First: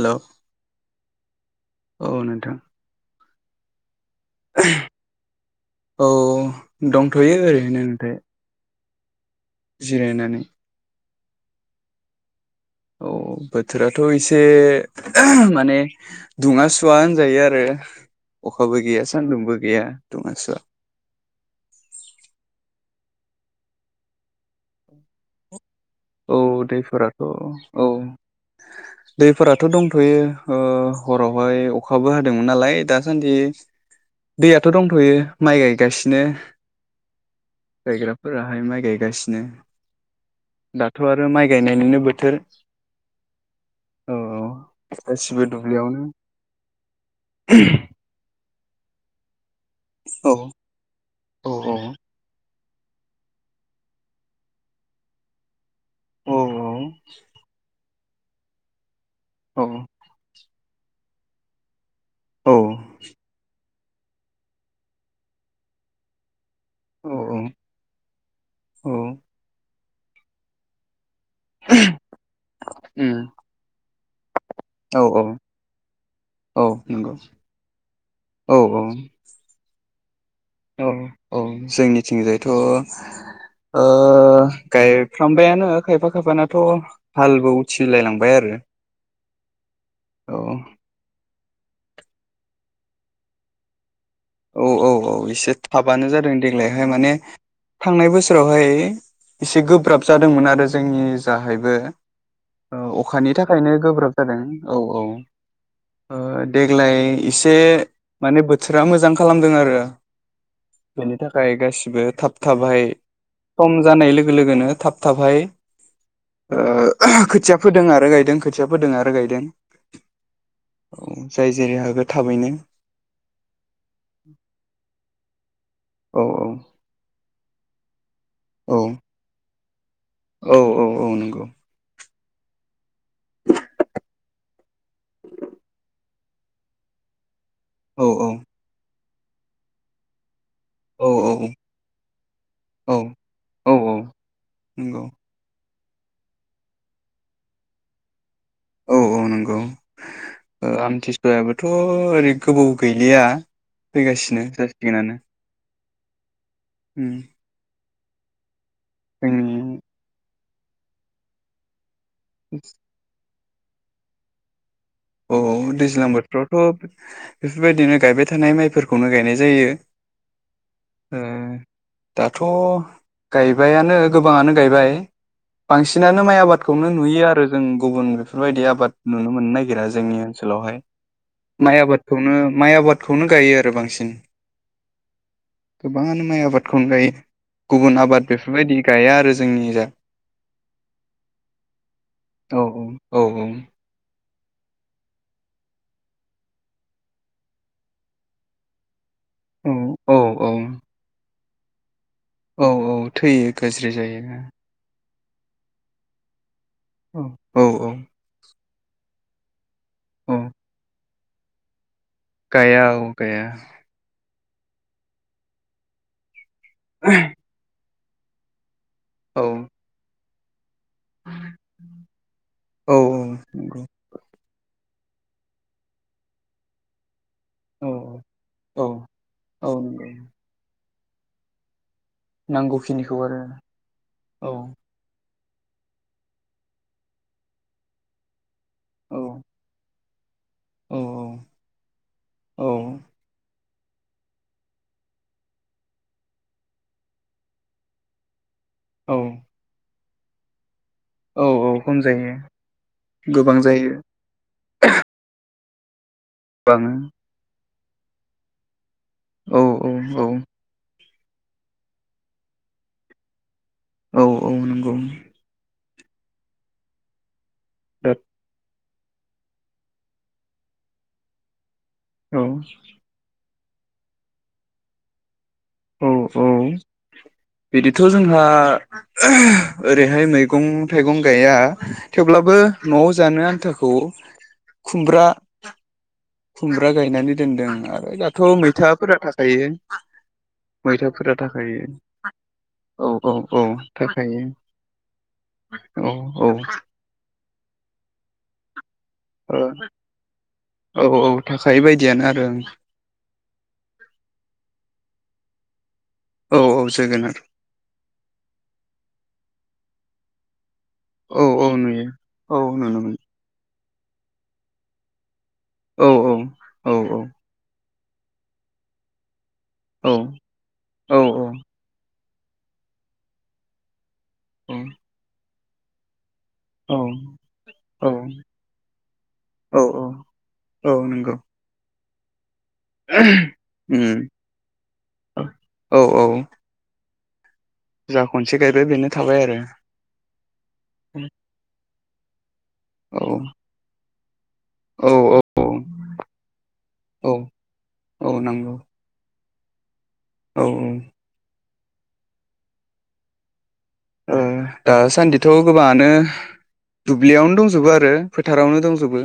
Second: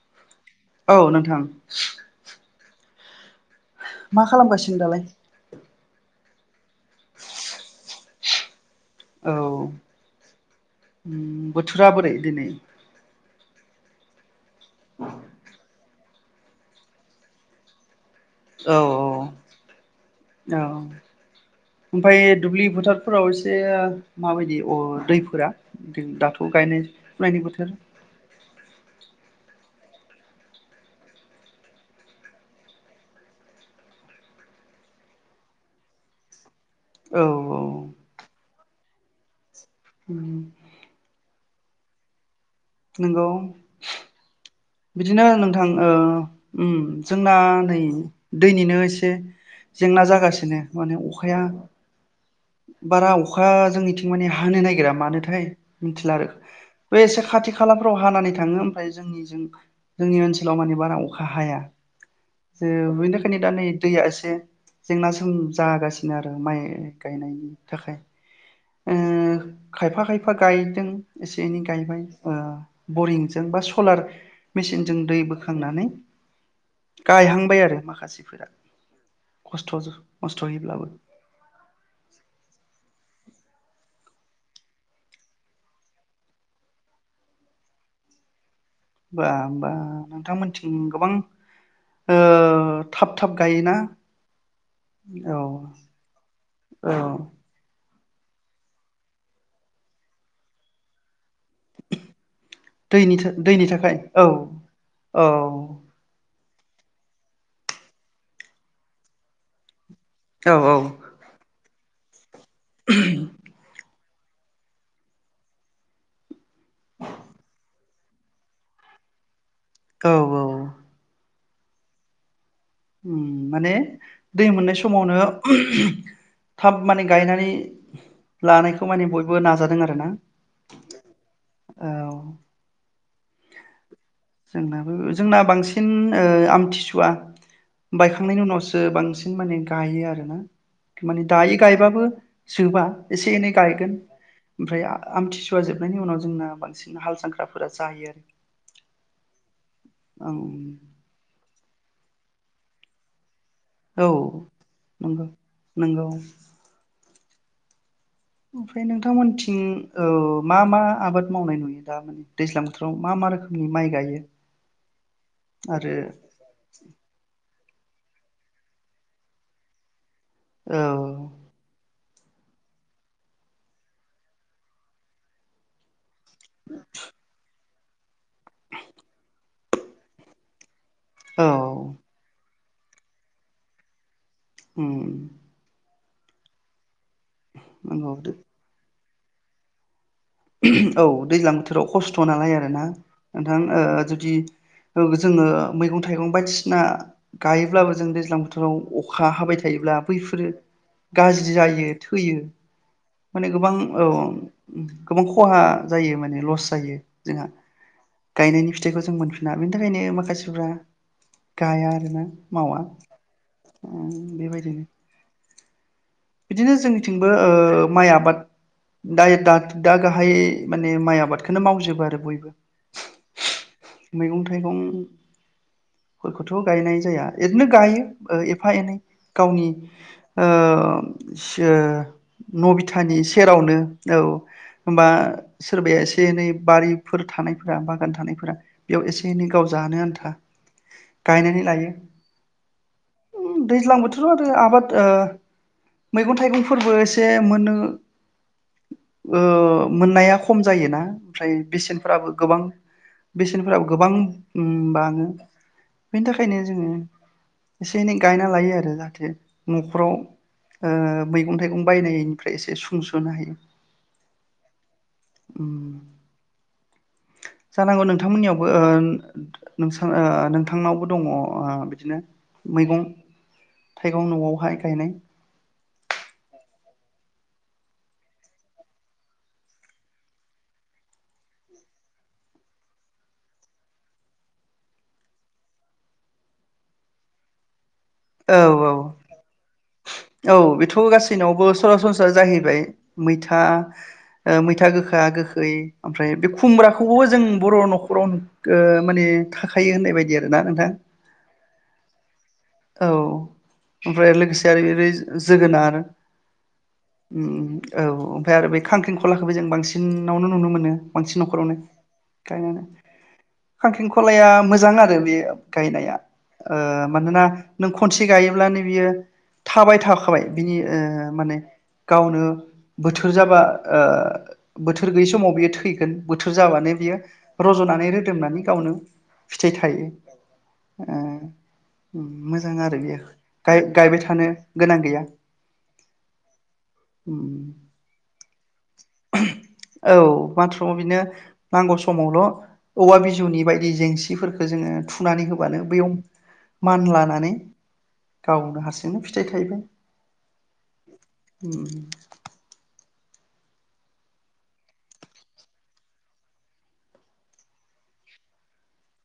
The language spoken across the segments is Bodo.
हेल' औ नोंथां औ नोंथां मा खालामगासिनो दालाय औ दंथ'यो ओरैनो ओमफाय जिरायनानै बोथोराबोरै दिनै औ बोथोराथ' एसे माने दुङा सुवा होनजायो आरो औ अखाबो औ गैया सान्दुंबो गैया दुङा सुवा औ ओमफ्राय दुब्लि फोथार फोराव एसे माबायदि अ दैफोरा औ दाथ' गायनाय दैफोराथ' फुनायनि बोथोर औ दैफोराथ' दं दथ'यो हरावहाय अखाबो हादोंमोन नालाय दासान्दि दैयाथ' दंथ'यो माइ गायगासिनो औ औ बेहाय माइ गायगासिनो दाथ' आरो माइ गायनायनिनो बोथोर नंगौ औ बिदिनो गासिबो नोंथां दुब्लियावनो जोंना नै दैनिनो एसे जेंना औ जागासिनो माने अखाया औ औ बारा अखा जोंनिथिं माने हानो नागिरा मानोथाय मिथिला आरो औ औ बे एसे खाथि खालाम फ्राव हानानै थाङो ओमफ्राय जोंनिजों औ जोंनि ओनसोल माबा ना अखा हाया औ जो बिनिखायनो दा नै दैया एसे जेंना सोम जागासिनो आरो माइ औ औ गायनायनि थाखाय ओ खायफा खायफा गायदों एसे एनै गायबाय ओ उम बरिंजों बा सलार औ मेचिनजों दै औ बोखांनानै औ नंगौ गायहांबाय आरो माखासेफोरा औ खस्थ' मस्थ'यैब्लाबो औ औ जोंनि बिथिंजायथ' ओ गायफ्रामबायानो खायफा खायफानाथ' हालबो उथिलाय लांबाय आरो होबा होमबा औ नोंथांमोनथिं गोबां ओ थाब थाब गायोना औ औ औ एसे थाबानो जादों देग्लायहाय औ माने थांनाय बोसोरावहाय एसे गोब्राब जादोंमोन आरो जोंनि जाहायबो ओ दैनि अखानि दैनि थाखायनो थाखाय गोब्राब औ जादों औ औ देग्लाय एसे माने बोथोरा मोजांखाय खालामदों आरो औ बेनि थाखाय गास बो थाब थाबाय खम जानाय लोगो लोगो लोगोनो थाब थाबहाय ओ‌ खोथियाफोर फोदों आरो गायदों खोथिया फोदों आरो गायदों औ औ औ जाय जेरै हागो थाबैनो उम माने दै मोननाय समावनो औ थाब माने गायनानै लानायखौ माने बयबो नाजादों आरो ना औ औ औ नंगौ औ जोंनाबो जोंना बांसिन ओ आमथिसुवा औ औ बायखांनायनि उनावसो बांसिन सिन माने गायो आरो ना औ माने दायै गायबाबो जोबा औ एसे एनै औ औ गायगोन ओमफ्राय नंगौ आमथिसुवा जोब खारनायनि उनाव जोंना बांसिन हाल जांख्राफोरा जायो आरो औ औ नंगौ ओं आमथिसुवायाबो थ' ओरै गोबाव गैलिया औ फैगासिनो जासिगोनानो नंगौ नंगौ उम ओमफ्राय नोंथांमोनथिं जोंनि औ मा मा आबाद मावनाय नुयो? दा माने दैज्लां बोथोराव मा मा रोखोमनि? नि माइ गायो? अ अ आरो दैज्लां बोथफ्रावथ' बेफोरबायदिनो गायबाय थानाय माइफोरखौनो गायनाय जायो। औ अ दाथ' गायबायानो गोबाङानो गायबाय बांसिन बिसिनानो माइ आबादखौनो नुयो आरो जों गुबुन बेफोरबायदि आबाद नुनो मोननो नागिरा जोंनि ओनसोलावहाय औ माइ आबादखौनो माइ आबादखौनो गायो आरो बांसिन होम गोबाङानो माइ आबादखौनो गायो गुबुन नंगौ आबाद बेफोरबायदि गाया आरो जोंनि जा औ दैज्लां बोथोराव खस्थ' नालाय औ आरोना औ नोंथां ओ जुदि जोङो मैगं थाइगं बायदिसिना गायोब्लाबो जों दैज्लां बोथोराव अखा हाबाय औ थायोब्ला औ बैफोर औ गाज्रि जायो थैयो औ औ माने थैयो गोबां गाज्रि जायो औ गोबां खहा जायो माने लस ज औ जोंहा औ गायनायनि फि थैबा जों मोनफिना बेनि थाखायनो औ माखासेफ्रा [unintelligible] बिनो मावा गाया औ गाया बेबायदिनो बिदिनो जोंनिथिंबो ओ माइ आबाद दायो औ दा गाहाइयै माने माइ आबादखौनो मावजोबो आरो बयबो औ नंगौ मैगं थाइगं फोरखौथ' गायनाय जाया इदिनो औ गायो एफा औ एनै गावनि औ नंगौ ओ से नबिथानि नांगौखिनिखौ आरो सेरावनो औ होमबा सोरबाया एसे एनै बारिफोर थानायफोरा बागान थानायफोरा बेयाव औ एसे एनै गाव जानो आनथा था औ गायनानै औ लायो दैज्लां बोथोराव आरो आबाद ओ मैगं थाइगंफोरबो एसे मोननो औ ओ मोननाया खम जायोना औ ओमफ्राय औ खम बेसेनफोराबो जायो गोबां गोबां बेसेनफोराबो जायो गोबां बाङो बेनि थाखायनो जोङो बाङो एसे एनै गायना लायो आरो औ औ न'खराव औ ओ मैगं थाइगं बायनायनिफ्राय एसे सुंस'नो हायो औ औ नोंगौ उम जानांगौ बिराद नोंथांमोननियावबो ओ ओ नोंथांनावबो दङ ओ बिदिनो औ मैगं थाइगं न'आवहाय गायनाय औ औ बिदिथ' जोंहा ओरैहाय मैगं थाइगं गाया थेवब्लाबो न'आव जानो आन्थाखौ खुमब्रा खुमब्रा गायनानै दोनदों आरो ओमफ्राय दाथ' औ औ मैथाफोरा थाखायो औ बेथ' मैथाफोरा गासैनावबो थाखायो सरासनस्रा जाहैबाय औ औ मैथा औ थाखायो मैथा गोखा गोखै औ ओमफ्राय बे औ खुमब्राखौबो जों बर' न'खराव माने थाखायो होननाय बायदि आरो नोंथां औ औ थाखायो बायदियानो आरो औ ओमफ्राय लोगोसे आरो जोगोनार आरो ओं औ औ जोगोनार औ ओमफ्राय आरो बेै खांख्रिखलाखौबो जों बांसिन बांसिनावनो नुनो मोनो बांसिन औ औ न'खरावनो नुयो औ नुनो मोनो खांख्रिखलाया मोजां आरो बेयो औ गायनाया औ औ मानोना नों खनसे गायोब्लानो बियो थाबाय औ थाखाबाय बिनि औ माने गावनो बोथोर जाबा ओ बोथोर गैयै समाव बियो थैगोन बोथोर जाबानो बियो रज'नानै औ रोदोमनानै गावनो फिथाइ औ थायो औ ओ नंगौ उम मोजां आरो बेयो उम गायबाय थानो गोनां औ औ उम जा खनसे गायबाय बेनो थाबाय आरो औ माथ्र बिनो नांगौ समावल' औवा औ बिजौनि बायदि जेंसि जिफोरखौ जोङो औ थुनानै औ होबानो बेयाव औ मानलानानै औ नांगौ गावनो हारसिंनो फिथाइ थायबाय औ औ उम दासान्दिथ' गोबाङानो दुब्लियावनो दंजोबो आरो फोथारावनो दंजोबो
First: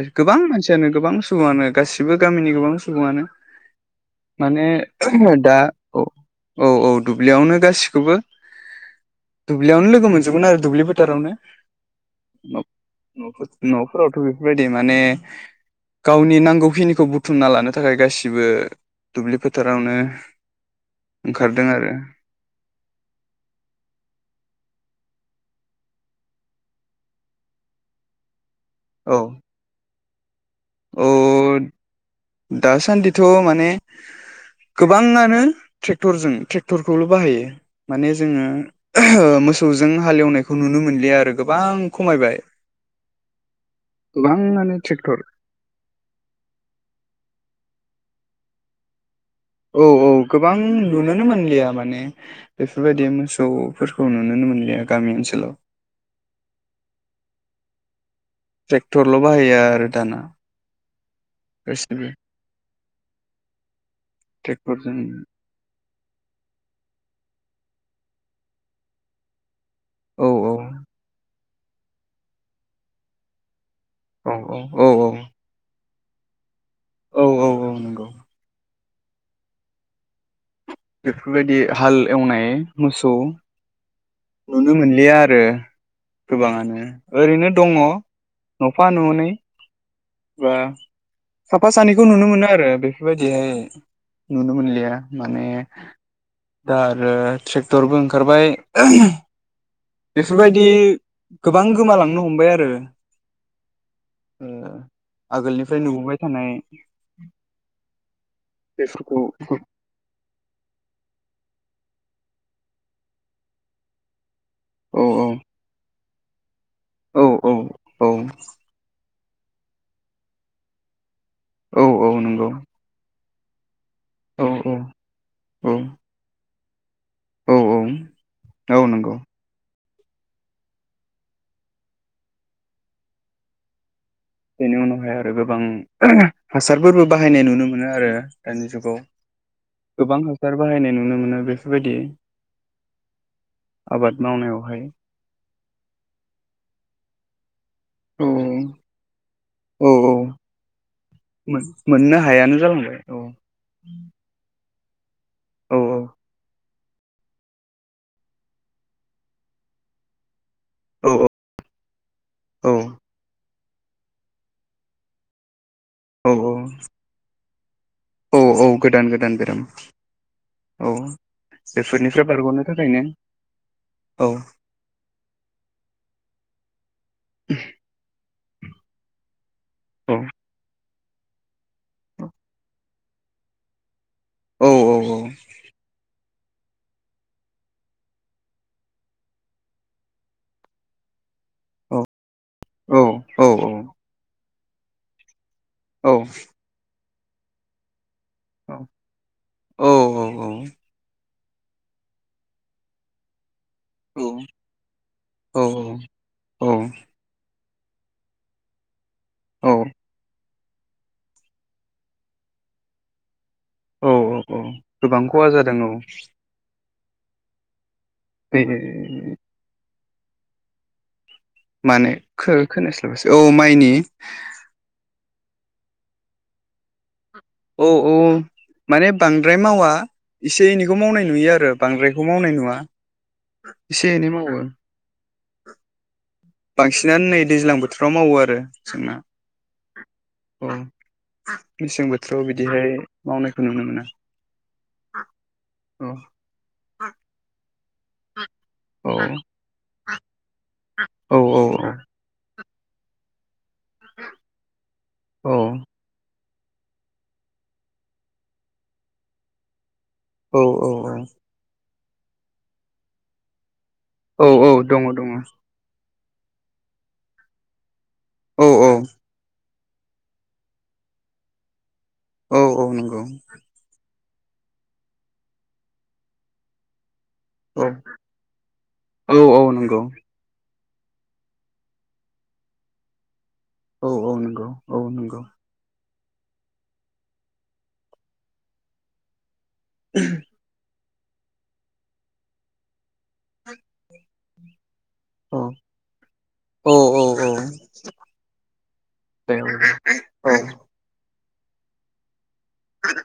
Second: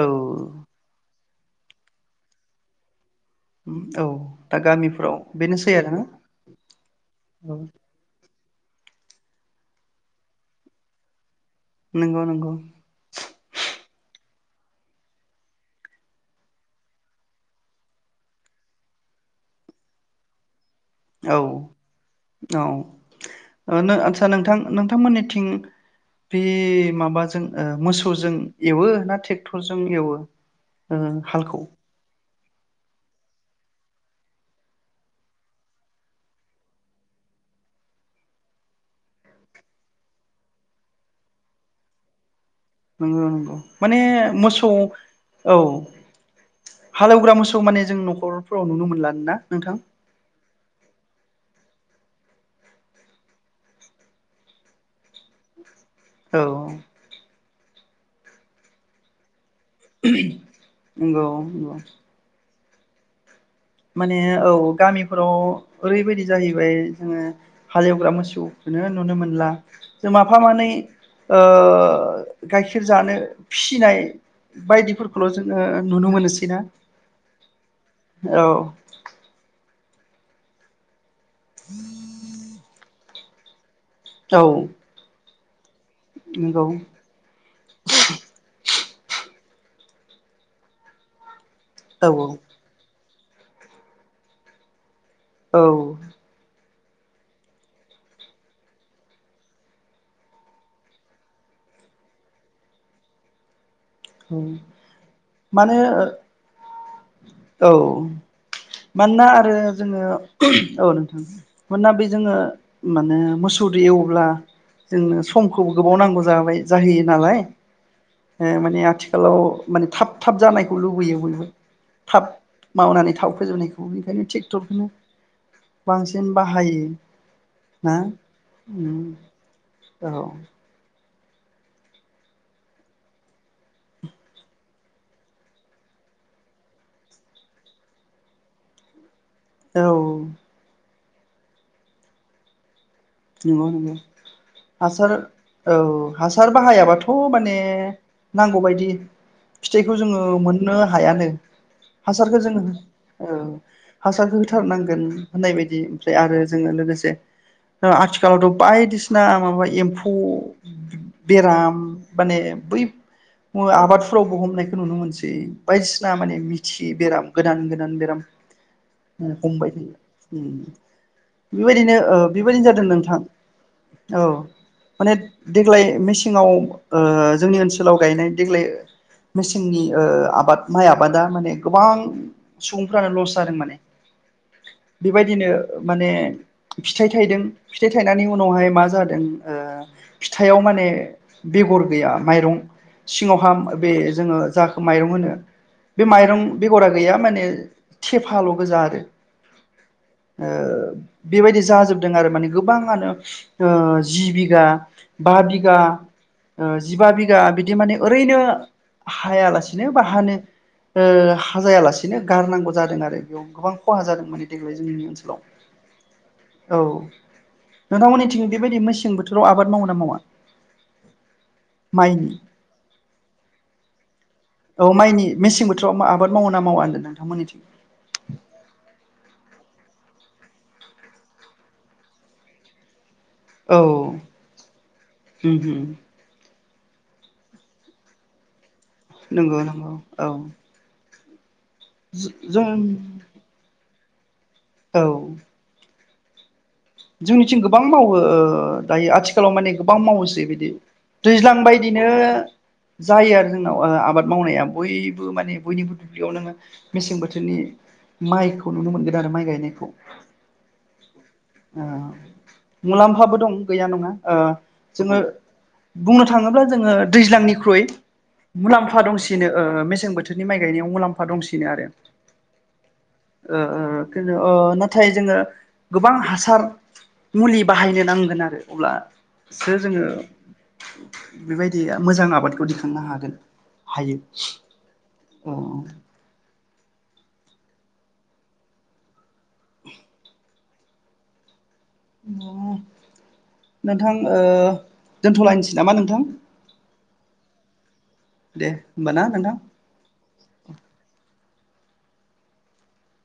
औ गोबां मानसियानो गोबां सुबुङानो गासिबो गामिनि गोबां सुबुङानो औ दा माने गामिफ्राव दा बेनोसै आरोना औ औ औ औ दुब्लियावनो गासिखौबो दुब्लियावनो लोगो मोनजोबगोन आरो दुब्लि फोथोरावनो नंगौ नंगौ नफोरावथ' [unintelligible] बेफोरबायदि माने गावनि नांगौखिनिखौ बुथुमना लानो थाखाय गासिबो दुब्लि फोथारावनो औ ओंखारदों आरो औ अ नो आतसा नोंथां नोंथांमोननिथिं बि माबाजों ओ मोसौजों एवो औ ना टेक्टरजों एवो औ ओं हालखौ दासान्दिथ' माने गोबाङानो ट्रेक्टरजों ट्रेक्टरखौल' बाहायो माने जोङो ओ मोसौजों हालेवनायखौ नुनो मोनलिया आरो गोबां खमायबाय नंगौ नंगौ माने मोसौ गोबाङानो ट्रेक्टर औ हालेवग्रा मोसौ माने जों न'खरफोराव नुनो मोनलानो ना नोंथां औ औ गोबां नुनोनो मोनलिया माने बेफोरबायदि मोसौफोरखौ नुुनो मोनलिया गामि ओनसोलाव औ ट्रेक्टरल' बाहाया नोंगौ गासिबो नोंगौ माने औ ट्रेक्टरजों गामिफोराव ओरैबायदि जाहैबाय जोङो हालेवग्रा मोसौखोनो नुनो मोनला जों औ माफा औ मानै ओ गाइखेर जानो फिसिनाय औ औ औ बायदिफोरखौल' जोङो नुनो मोनोसै ना औ औ औ नोंगौ औ बेफोरबायदि हाल एवनाय मोसौ औ नुनो मोनलिया आरो [inaudible] नंगौ गोबाङानो ओरैनो दङ न फा न'नै बा साफा सानैखौ औ नुनो मोनो आरो बे फोरबायदिहाय नुनो मोनलिया माने औ दा आरो ट्रेक्टरबो ओंखारबाय [unintelligible] बेफोरबायदि गोबां गोमालांनो हमबाय आरो औ ओ माने आगोलनिफ्राय नुबोबाय थानाय ओ औ बेफोरखौ मानोना आरो जोङो औ नोंथां मानोना बे जोङो माने मोसौदो एवब्ला औ जोंनो औ समखौबो गोबाव नांगौ जाबाय जाहैयो औ नालाय औ औ ओ माने आथिखालाव माने थाब थाब जानायखौ लुबैयो बयबो औ औ थाब नंगौ मावनानै थाव फोजोबनाय बेखायनो औ ट्रेक्टरखौनो औ बांसिन बा हायो औ हा औ ओम नंगौ औ बेनि उनावहाय आरो गोबां [unintelligible] हासारफोरबो बाहायनाय नुनो मोनो आरो दानि जुगाव औ गोबां हासार बाहायनाय नु नुनो मोनो बेफोरबायदि नंगौ नंगौ आबाद मावनायावहाय हासार औ हासार बाहाया बा थ' माने औ नांगौ बायदि औ फिथाइखौ औ जोङो मोननो हायानो मोननो हासारखौ हायानो जोङो जालांबाय औ ओ हासारखौ हो होथारनांगोन होननाय औ बायदि ओमफ्राय आरो जों लोगोसे जे ओ आथिखालावथ' बायदिसिना माबा एम्फौ औ बेराम माने औ बै ओ आबादफोरावबो हमनायखौ नुनो मोनसै बायदिसिना औ माने मिथियै बेराम गोदान गोन औ औ गोदान गोदान बेराम थायो औ बेबायदिनो बेफोरनिफ्राय बार बेबायदिनो जादों नोंथां औ माने देग्लाय मेसेंआव ओ जोंनि ओनसोलाव गायनाय देग्लाय मेसेंनि ओ औ आबाद माइ आबाद आबादा माने गोबां सुबुंफ्रानो लस जादों माने औ बेबायदिनो माने [unintelligible] फिथाइ थाइदों फिथाइ थाइनायनि उनावहाय मा जादों ओ फिथाइाव माने बेगर औ गैया माइरं औ सिङावहा औ बे जोङो जाखौ माइरं होनो बे माइरं बेगरा गैया माने थेफाल' गोजा आरो ओ बेबायदि जा जोबदों आरो माने गोबाङानो ओ औ जि बिघा बा औ बिघा औ औ ओ जिबा बिघा बिदि बिदि माने ओरैनो औ हायालासिनो बा हानो ओ हाजायालासेनो गारनांगौ जादों आरो बेयाव गोबां खहा औ जादों माने औ देग्लाय जोंनि गोबां ओनसोलाव खहा जादों औ औ नोंथांमोननिथिं बे बेबायदि मेसें बोथोराव आबाद मावो ना मावा माने माइनि खोनास्लाबसै औ माइनि औ माइनि मेसें बोथोराव आबाद मावो ना मावा होनदों नोंथां औ औ माने बां बांद्राय मावा एसे एनैखौ मावनाय नुयो आरो बांद्रायखौ मावनाय नुवा औ एसे एनै मावो होम होम बांसिनानो नै दैज्लां बोथोराव मावो आरो जोंना नंगौ नंगौ औ मेसें बोथोराव जों बिदिहाय मावनायखौ नुनो मोना औ औ जोंनिथि गोब गोबां मावो ओ दायो औ आथिखालाव माने गोबां मावोसै बिदि औ दैज्लां बायदिनो जायो आरो जोंनाव आबाद मावनाया बयबो औ माने बयनिबो दुब्लियाव नोङो मेसें बोथोरनि माइखौ नुनो मोनगोन आरो माइ गायनायखौ औ ओ मुलाम्फाबो दं गैया नङा ओ औ औ दङ जोङो दङ बुंनो थाङोब्ला जोङो दैज्लांनिख्रुइ औ औ मुलाम्फा दंसिनो ओ मेस मेसें बोथोरनि माइ गायनायाव मुलाम्फा दंसिनो आरो औ औ नंगौ ओ ओ नाथाय जोङो गोबां हासा सार मुलि औ बाहायनो नांगोन आरो औ औ अब्लासो नंगौ जोङो बेबायदि मोजां आबादखौ दिखांनो हागोन औ हायो औ नंगौ औ नंगौ औ [unintelligible] नोंथां ओ औ दोनथ'लायनोसै नामा नोंथां औ औ दे होमबा ना दे नोंथां औ दे औ आदा